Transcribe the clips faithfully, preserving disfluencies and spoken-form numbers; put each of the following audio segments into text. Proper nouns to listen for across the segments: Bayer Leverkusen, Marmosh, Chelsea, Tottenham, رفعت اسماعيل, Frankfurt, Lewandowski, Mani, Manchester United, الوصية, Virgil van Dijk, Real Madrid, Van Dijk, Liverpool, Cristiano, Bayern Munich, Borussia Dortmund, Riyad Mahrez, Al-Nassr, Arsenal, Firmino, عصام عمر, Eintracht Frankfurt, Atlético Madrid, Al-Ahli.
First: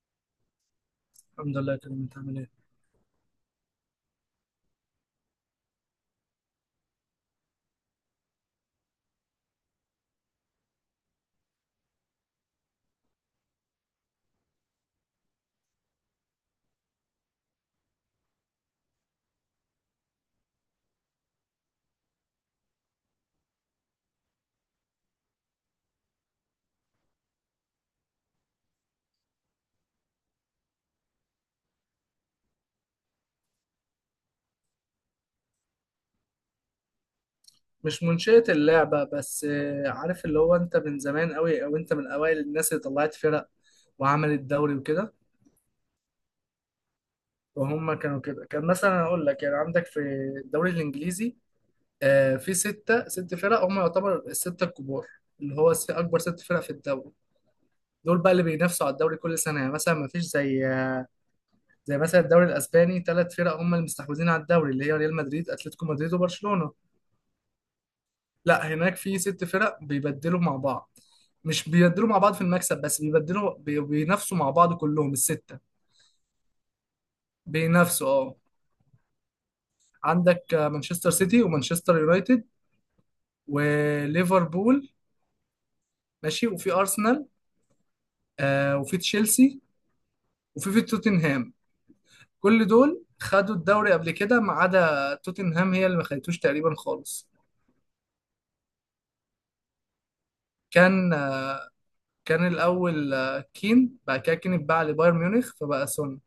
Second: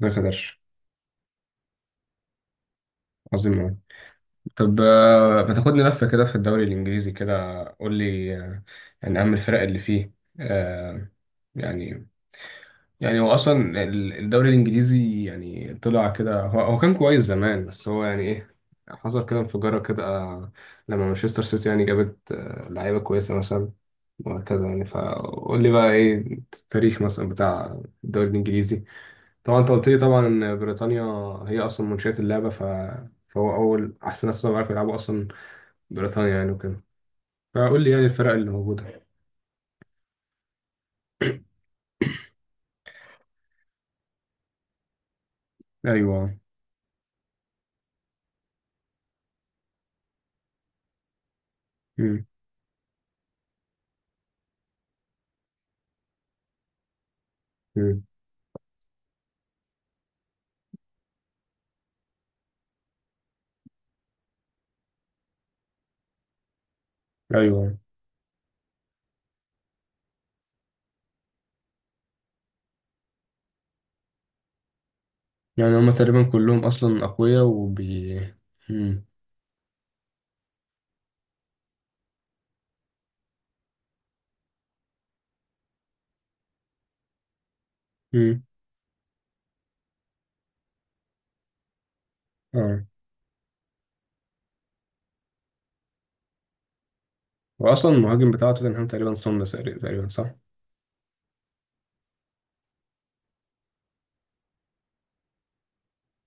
ما قدرش. الحمد لله، تمام. انت عامل ايه؟ عظيم أوي. طب آه، ما تاخدني لفة كده في الدوري الإنجليزي كده، قول لي آه، يعني أهم الفرق اللي فيه. آه، يعني يعني هو أصلا ال- الدوري الإنجليزي يعني طلع كده، هو, هو كان كويس زمان، بس هو يعني إيه؟ حصل كده انفجارة كده، آه، لما مانشستر سيتي يعني جابت آه، لعيبة كويسة مثلا، وهكذا يعني. فقول لي بقى إيه التاريخ مثلا بتاع الدوري الإنجليزي؟ طبعا انت قلت لي طبعا ان بريطانيا هي اصلا منشئة اللعبة، ف... فهو اول احسن ناس طبعا عارفوا يلعبوا اصلا بريطانيا يعني وكده. فقول لي مش يعني الفرق منشئة اللي موجودة. اللعبة بس، آه، عارف، اللي هو انت من زمان قوي، او انت من اوائل الناس اللي طلعت فرق وعملت دوري وكده، ايوه. وهم كانوا كده. كان مثلا اقول لك، يعني عندك في الدوري الانجليزي مم. آه، في ستة ست فرق هم يعتبر الستة الكبار، اللي هو س- اكبر ست فرق في الدوري. مم. دول بقى اللي بينافسوا على الدوري كل سنة. يعني مثلا ما فيش زي، آه، زي مثلا الدوري الاسباني، ثلاث فرق هم اللي مستحوذين على الدوري، اللي هي ريال مدريد، اتلتيكو مدريد، وبرشلونة. ايوه. لا، هناك في ست فرق بيبدلوا مع بعض. مش بيبدلوا مع بعض في المكسب بس، بيبدلوا بي- بينافسوا مع بعض كلهم الستة. يعني هما تقريبا كلهم اصلا اقوياء بينافسوا، وبي. اه. مم. عندك آه، مانشستر سيتي ومانشستر يونايتد وليفربول، ماشي، وفي أرسنال مم. آه وفي تشيلسي وفي في توتنهام. كل اه. دول خدوا الدوري قبل كده ما عدا توتنهام، هي اللي ما خدتوش تقريبا خالص. واصلا المهاجم بتاع توتنهام تقريبا سومر، تقريبا صح؟ كان، آه، كان الأول آه، كين، بعد كده كين اتباع لبايرن ميونخ فبقى سون.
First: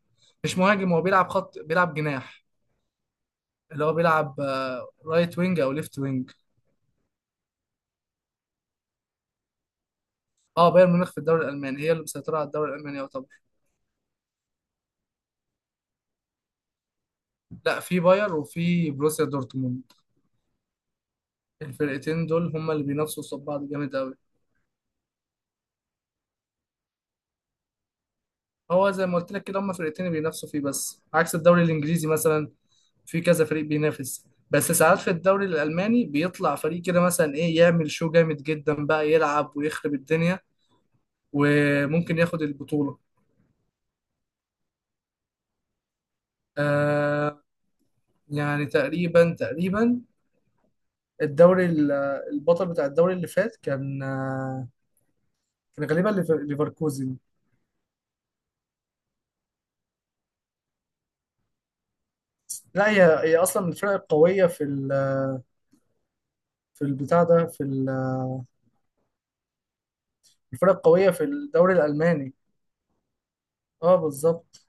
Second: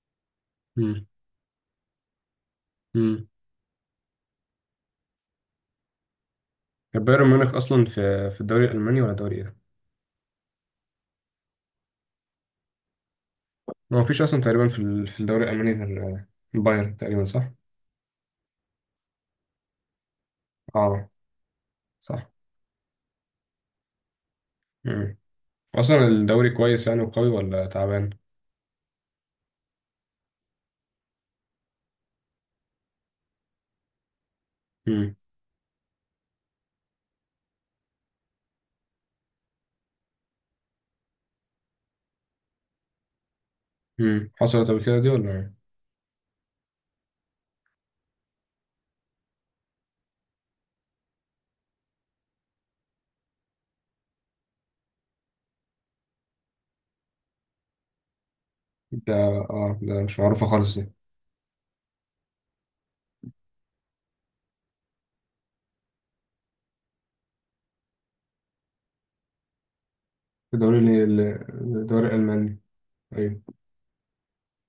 مش مهاجم، هو مم. بيلعب خط، بيلعب جناح، مم. اللي هو بيلعب آه، رايت وينج او ليفت وينج. طب بايرن ميونخ اصلا في في الدوري الالماني ولا دوري ايه؟ اه، بايرن ميونخ في الدوري الالماني هي اللي مسيطره على الدوري الالماني يعتبر. ما فيش اصلا تقريبا في ال- في الدوري الالماني غير آه، بايرن، تقريبا صح؟ لا، في باير وفي بروسيا دورتموند. اه. الفرقتين صح. دول هما اللي بينافسوا قصاد بعض جامد قوي. اصلا الدوري كويس يعني وقوي، ولا تعبان؟ هو زي ما قلت لك كده، هما فرقتين اللي بينافسوا فيه، بس عكس الدوري الانجليزي مثلا في كذا فريق بينافس. بس ساعات في امم. الدوري الالماني بيطلع فريق كده، مثلا، ايه، يعمل شو جامد جدا، بقى يلعب ويخرب الدنيا وممكن ياخد البطوله. امم حصلت قبل كده دي ولا إيه؟ آه، يعني تقريبا تقريبا الدوري ال- البطل بتاع الدوري اللي فات كان، كان غالبا ليف- ليفركوزن. ده اه ده مش معروفه خالص دي. لا هي، هي اصلا من الفرق القويه في ال- في البتاع ده، في ال- الفرق الدوري ال- القويه في الدوري ال- الدوري الالماني. الالماني. ايوه. اه، بالظبط.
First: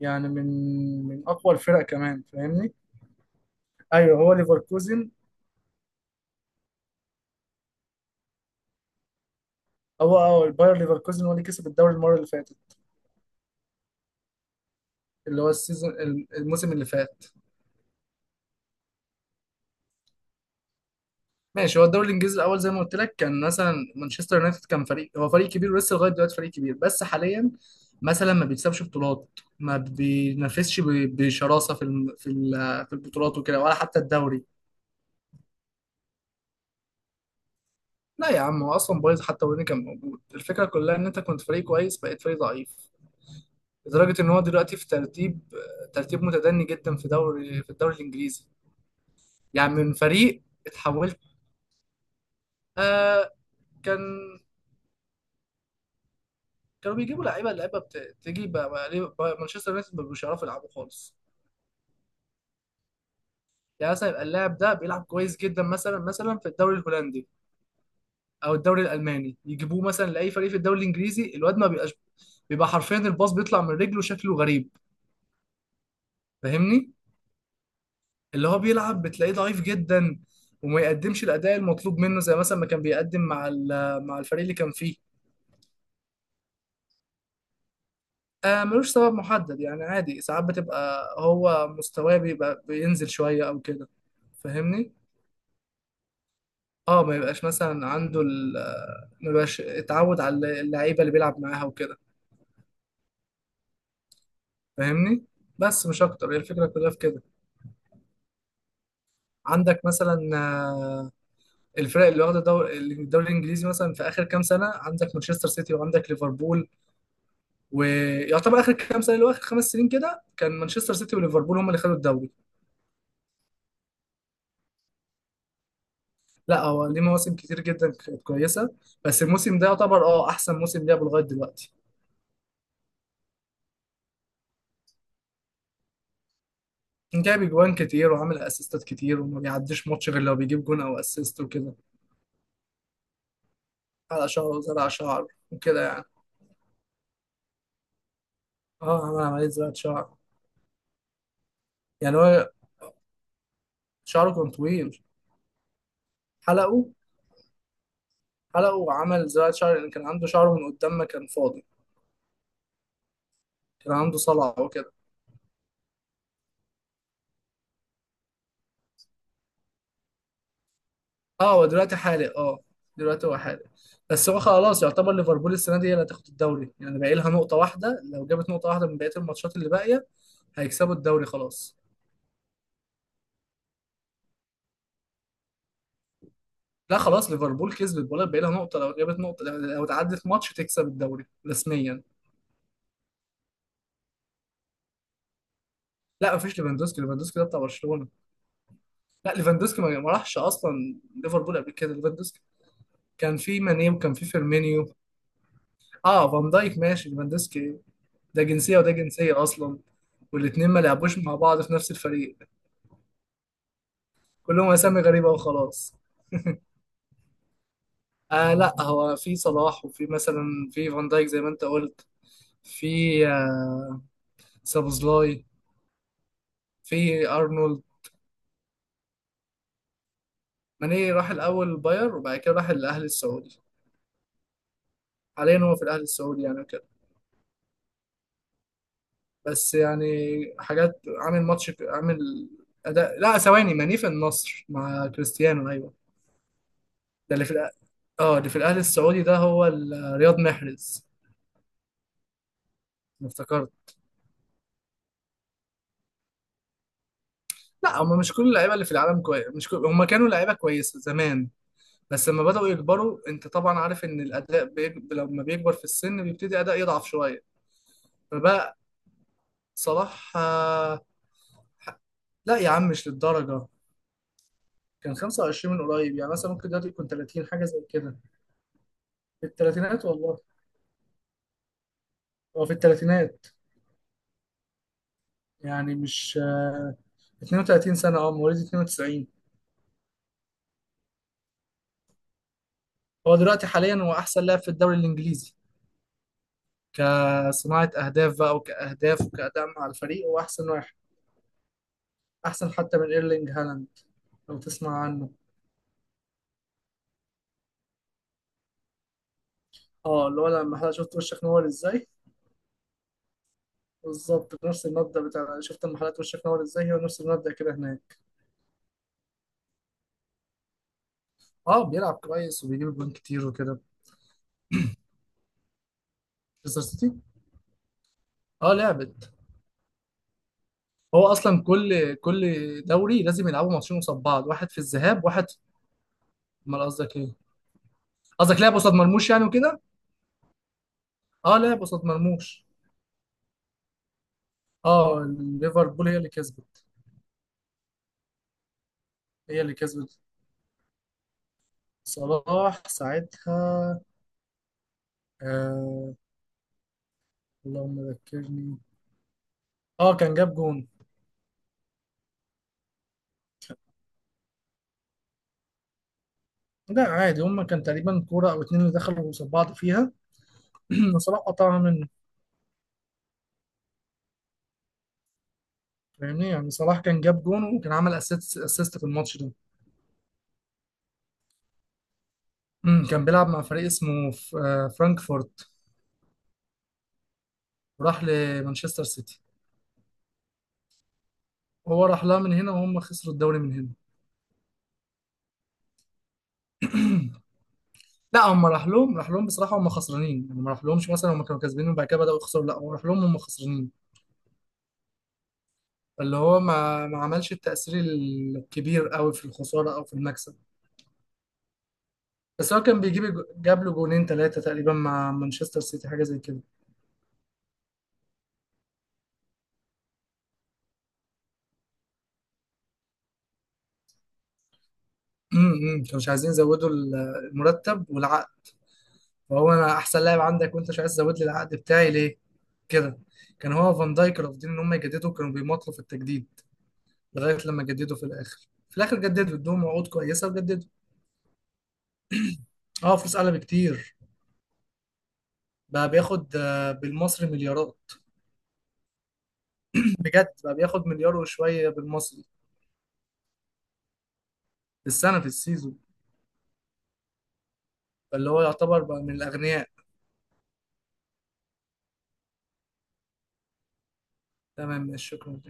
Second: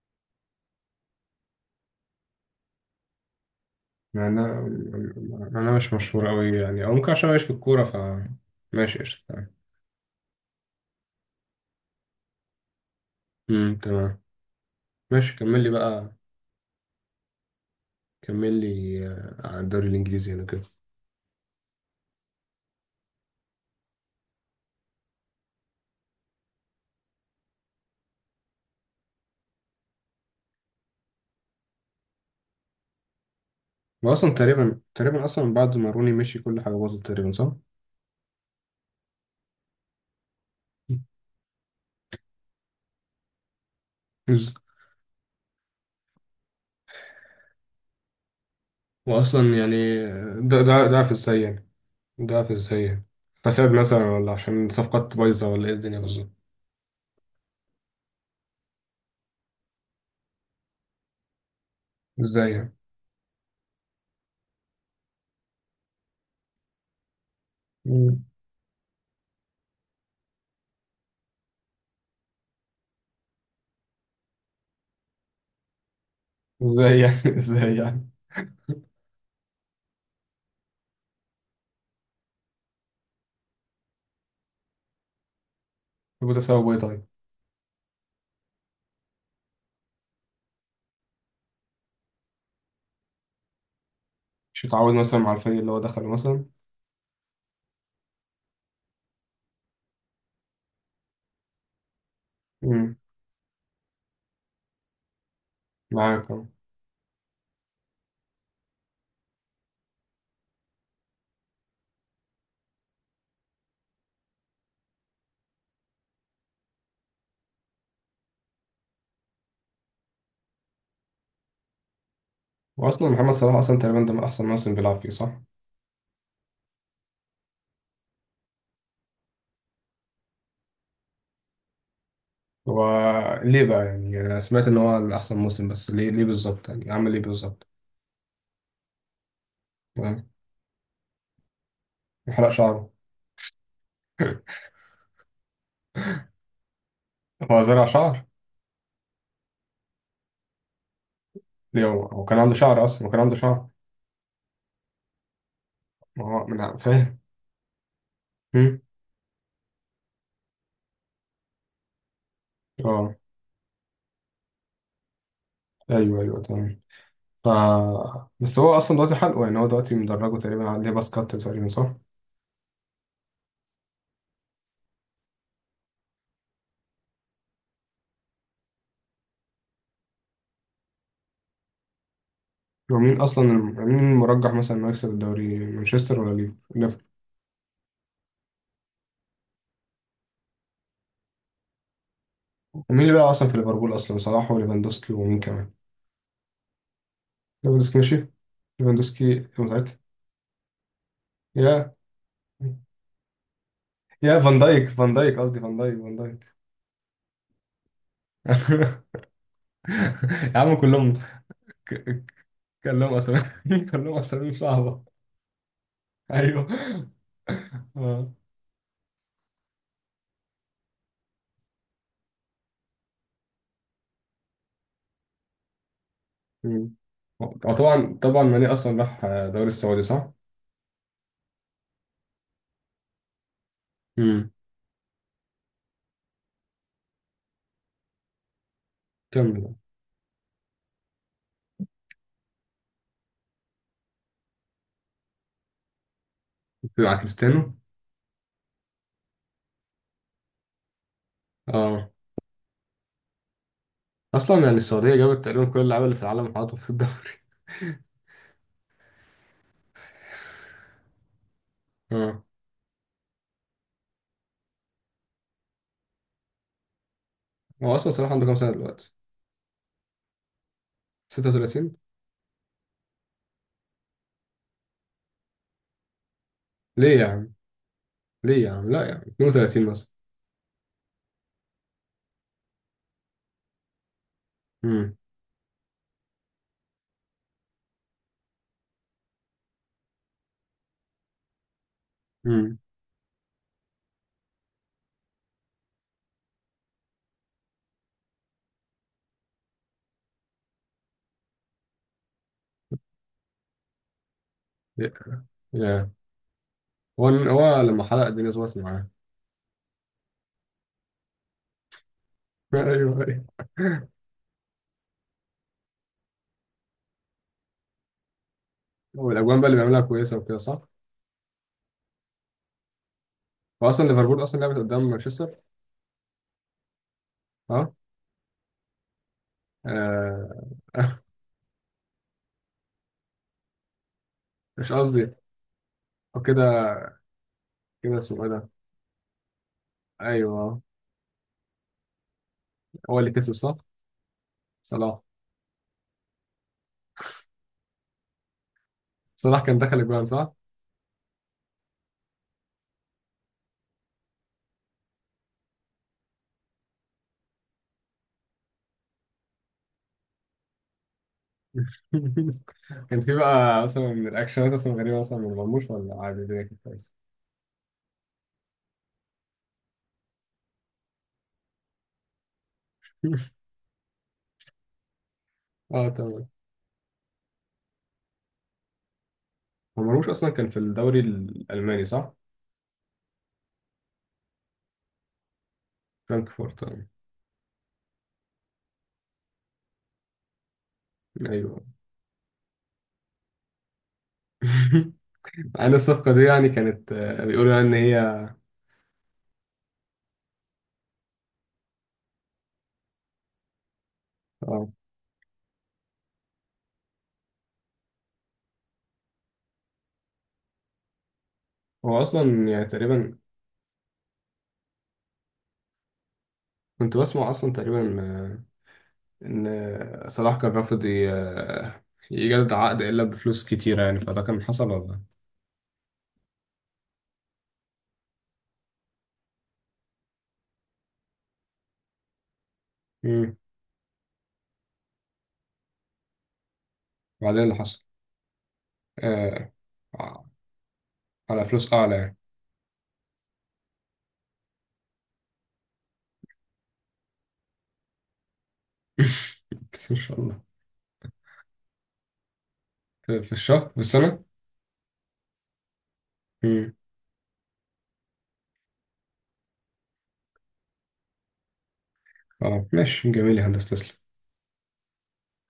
يعني من من اقوى الفرق كمان، فاهمني. ايوه، مع هو انها ليفركوزن. مع انها مش مشهوره قوي يعني، او ممكن عشان ماشي في الكوره. ف ماشي، قشطة، تمام. هو، اه، الباير ليفركوزن هو اللي كسب الدوري المره اللي فاتت، امم، تمام. ماشي اللي هو كمل لي السيزون، بقى. الموسم اللي فات. كمل لي آه، على الدوري الانجليزي يعني كده. ماشي. هو الدوري الانجليزي، الاول زي ما قلت لك، كان مثلا مانشستر يونايتد كان فريق، هو فريق كبير ولسه لغايه دلوقتي فريق كبير، بس حاليا مثلا ما بيكسبش بطولات، ما بينافسش ب- بشراسه في الم- في ال- في البطولات وكده، ولا حتى واصلا الدوري. تقريبا تقريبا اصلا بعد ما روني مشي كل حاجه باظت، تقريبا صح؟ لا يا عم، هو اصلا بايظ حتى وين كان موجود. الفكره كلها ان انت كنت فريق كويس بقيت فريق ضعيف، لدرجه ان هو بز- دلوقتي في ترتيب ترتيب متدني جدا في دوري في الدوري الانجليزي. واصلا يعني يعني من فريق ده ده ده في اتحولت. ازاي، ضعف ازاي يعني؟ آه، فساد كان، مثلا، ولا عشان صفقات بايظة، ولا ايه الدنيا بالظبط؟ كانوا بيجيبوا لعيبه اللعيبه، بت... تيجي بقى، بقى ليه بقى مانشستر يونايتد ما بيبقوش يعرفوا يلعبوا خالص؟ ازاي يعني؟ يعني مثلا يبقى اللاعب ده بيلعب كويس جدا مثلا، مثلا في الدوري الهولندي مم. او الدوري الالماني، يجيبوه مثلا لاي فريق في الدوري الانجليزي الواد ما بيبقاش، بيبقى حرفيا الباص بيطلع من رجله شكله غريب، فاهمني. ازاي يعني؟ ازاي يعني؟ اللي هو بيلعب بتلاقيه ضعيف جدا وما يقدمش الاداء المطلوب منه زي مثلا ما كان بيقدم مع ال- مع الفريق اللي كان فيه. يبقى ده سببه ايه طيب؟ آه، ملوش سبب محدد، يعني عادي. ساعات بتبقى هو مستواه بيبقى بينزل شويه او كده، مش فاهمني. متعود مثلا مع الفريق اللي هو دخله مثلا. اه، ما يبقاش مثلا عنده ال ما يبقاش اتعود على اللعيبه اللي بيلعب معاها وكده، مم. فاهمني. بس مش معاك اكتر، هي أهو. الفكره كلها في كده. عندك مثلا آه، الفرق اللي واخده دور- الدوري الانجليزي مثلا في اخر كام سنه، عندك مانشستر سيتي وعندك ليفربول. ويعتبر اخر كام سنه، اللي هو اخر خمس سنين كده، كان مانشستر سيتي وليفربول هم اللي خدوا الدوري. واصلا محمد صلاح اصلا تقريبا ده من احسن موسم بيلعب فيه، صح؟ لا، هو ليه مواسم كتير جدا كانت كويسه، بس الموسم ده يعتبر، اه، احسن موسم لعبه لغايه دلوقتي. هو ليه بقى يعني؟ يعني انا سمعت ان هو من احسن موسم، بس ليه ليه بالظبط يعني، عمل ايه جايب بالظبط؟ اجوان كتير وعامل اسيستات كتير، وما بيعديش ماتش غير يعني لو بيجيب جون او اسيست وكده. حرق شعره. حلق شعره وزرع شعر وكده يعني. هو زرع شعر؟ اه، عمل عملية زراعة شعر. ليه؟ هو يعني هو كان هو عنده شعر اصلا؟ هو كان عنده شعر؟ شعره كان طويل، ما هو من حلقه. فاهم. حلقه مم. وعمل زراعة شعر لأن كان عنده شعره من قدام ما كان فاضي. اه، كان عنده صلع وكده. ايوه ايوه تمام. ف بس هو اصلا دلوقتي حلقه يعني، هو دلوقتي مدرجه تقريبا عليه باس كات، اه، هو تقريبا صح؟ دلوقتي حالق. اه، دلوقتي هو حالق. بس هو خلاص يعتبر ليفربول السنة دي هي اللي هتاخد الدوري. يعني باقي لها نقطة واحدة، لو جابت نقطة واحدة من بقية الماتشات اللي باقية هيكسبوا الدوري خلاص. ومين اصلا مين المرجح مثلا انه يكسب الدوري، مانشستر ولا ليف- لا ليفربول؟ خلاص، ليفربول كسبت، ولا بقى لها نقطة، لو جابت نقطة، لو تعدت ماتش تكسب الدوري رسميا. ومين اللي بقى اصلا في ليفربول اصلا، صلاح وليفاندوسكي ومين كمان؟ لا مفيش ليفاندوسكي. ليفاندوسكي ده بتاع ليفاندوسكي برشلونة. مشي؟ لا، ليفاندوسكي ليفاندوسكي ما متأكد؟ ما راحش اصلا ليفربول قبل يا كده. ليفاندوسكي، كان في ماني وكان في يا فان دايك، فيرمينيو. فان دايك قصدي، فان دايك فان اه، فان دايك. دايك، ماشي. ليفاندوسكي ده جنسيه وده جنسيه اصلا، يا والاتنين عم ما كلهم. لعبوش مع بعض في نفس ك- الفريق. كلهم اسامي. كلهم اسامي كلهم اسامي صعبه. غريبه وخلاص. ايوه. آه. آه، لا، هو في صلاح، وفي مثلا، في فان دايك زي ما انت قلت، في، آه سابوزلاي، مم. في ارنولد. وطبعا طبعا ماني اصلا راح دوري السعودي، صح؟ ماني راح الاول باير، وبعد كده راح الاهلي السعودي. حاليا هو في الاهلي السعودي يعني. كمل. بس يعني، حاجات، عامل ماتش، عامل اداء. لا ثواني، ماني في النصر مع كريستيانو، ايوه. بيبقى ده اللي في الأ... كريستيانو. اه اللي في الاهلي السعودي، ده هو ال- رياض محرز. اه، أنا افتكرت. اصلا يعني السعوديه جابت تقريبا كل اللعيبه اللي في العالم وحطوا في الدوري. لا، هم مش كل اللعيبه اللي في العالم كويس، مش كل... هم كانوا لعيبه كويسه زمان، بس اه، لما بداوا يكبروا، انت طبعا عارف ان الاداء بيج... لما بيكبر في السن بيبتدي اداء يضعف شويه. هو اصلا صلاح عنده كام سنه فبقى، دلوقتي؟ صلاح، آه، ستة وثلاثين؟ لا يا عم، مش للدرجه. كان خمسة وعشرين من قريب، يعني مثلا ممكن دلوقتي يكون ليه يا تلاتين عم، حاجه زي كده. ليه يا عم، لا يا عم في اتنين وتلاتين الثلاثينات مثلا. والله، هو في الثلاثينات. امم. يعني مش، آه، اتنين وتلاتين سنة، اه، مواليد اتنين وتسعين. امم. هو دلوقتي حاليا هو أحسن لاعب في الدوري الإنجليزي، كصناعة أهداف بقى، وكأهداف، وكأداء مع الفريق، هو أحسن واحد، أحسن حتى من إيرلينج هالاند لو تسمع يا عنه. يا. هو هو لما حلق الدنيا ظبطت معاه. اه، اللي هو لما حضرتك شفت وشك نور ازاي. ايوه ايوه. بالظبط نفس المبدأ بتاع شفت لما حضرتك وشك نور ازاي، هو نفس المبدأ كده هناك. والاجوان بقى اللي بيعملها كويسه وكده، صح؟ اه، بيلعب كويس وبيجيب جوان كتير وكده. هو اصلا ليفربول اصلا لعبت قدام مانشستر. مانشستر سيتي. اه. اه لعبت. آه. هو اصلا كل كل دوري لازم يلعبوا ماتشين قصاد بعض، واحد في مش الذهاب قصدي، واحد هو امال كده، قصدك ايه؟ كده اسمه ايه قصدك ده؟ لعب قصاد مرموش يعني وكده. ايوه. اه، لعب قصاد مرموش. هو اللي كسب صح؟ صلاح. اه، ليفربول هي اللي كسبت. صلاح هي اللي كان دخل كسبت. الجوان صح؟ صلاح ساعتها، آه، اللهم ذكرني. اه، كان جاب جون. كان في بقى مثلا الأكشنات مثلا غريبة مثلا من مرموش، ولا عادي الدنيا كانت لا كويسة؟ عادي، هما كان تقريبا كورة او اتنين اللي دخلوا قصاد بعض فيها. وصلاح قطعها منه. اه تمام. فاهمني، يعني صلاح كان جاب جون وكان عمل اسيست، اسيست في الماتش ده. هو مرموش أصلا كان في الدوري الألماني، صح؟ أمم، كان بيلعب مع فريق اسمه ف- آه، فرانكفورت فرانكفورت، آه. وراح لمانشستر سيتي. أيوه. هو راح لها من هنا وهم خسروا الدوري من هنا. عن الصفقة دي يعني كانت آه، بيقولوا يعني إن هي. لا، هم راح لهم راح لهم بصراحه هم خسرانين، يعني ما راح لهمش مثلا هم كانوا كسبانين وبعد كده بداوا يخسروا، لا هو راح لهم هم خسرانين. اه، اللي هو ما ما عملش التاثير الكبير قوي في الخساره او في المكسب. هو أصلا بس هو يعني كان بيجيب تقريبا الج- جاب له جونين ثلاثه تقريبا مع مانشستر سيتي، حاجه زي كده. كنت بسمع أصلا تقريبا آه، إن صلاح كان رافض ي- آه، يجدد عقد إلا بفلوس كتيرة يعني، فده كان حصل ولا؟ امم، كانوا مش عايزين يزودوا ال- المرتب والعقد. فهو: انا احسن لاعب عندك، وانت مش عايز تزود لي العقد بتاعي ليه؟ كده. مم. كان هو فان دايك رافضين ان هم يجددوا، كانوا بيمطلوا في التجديد لغايه وبعدين اللي لما حصل جددوا في الاخر. في الاخر جددوا، آه ادوهم وعود كويسه وجددوا. على فلوس أعلى يعني. اه، فلوس اعلى بكتير. بقى بياخد، آه، بالمصري، مليارات. بس إن شاء بجد، الله. بقى بياخد مليار وشويه بالمصري. في في الشهر في السنة؟ في السنه، في السيزون. امم. فاللي هو يعتبر بقى من الاغنياء. اه ماشي، جميل يا هندسة، تسلم. تمام، شكرا.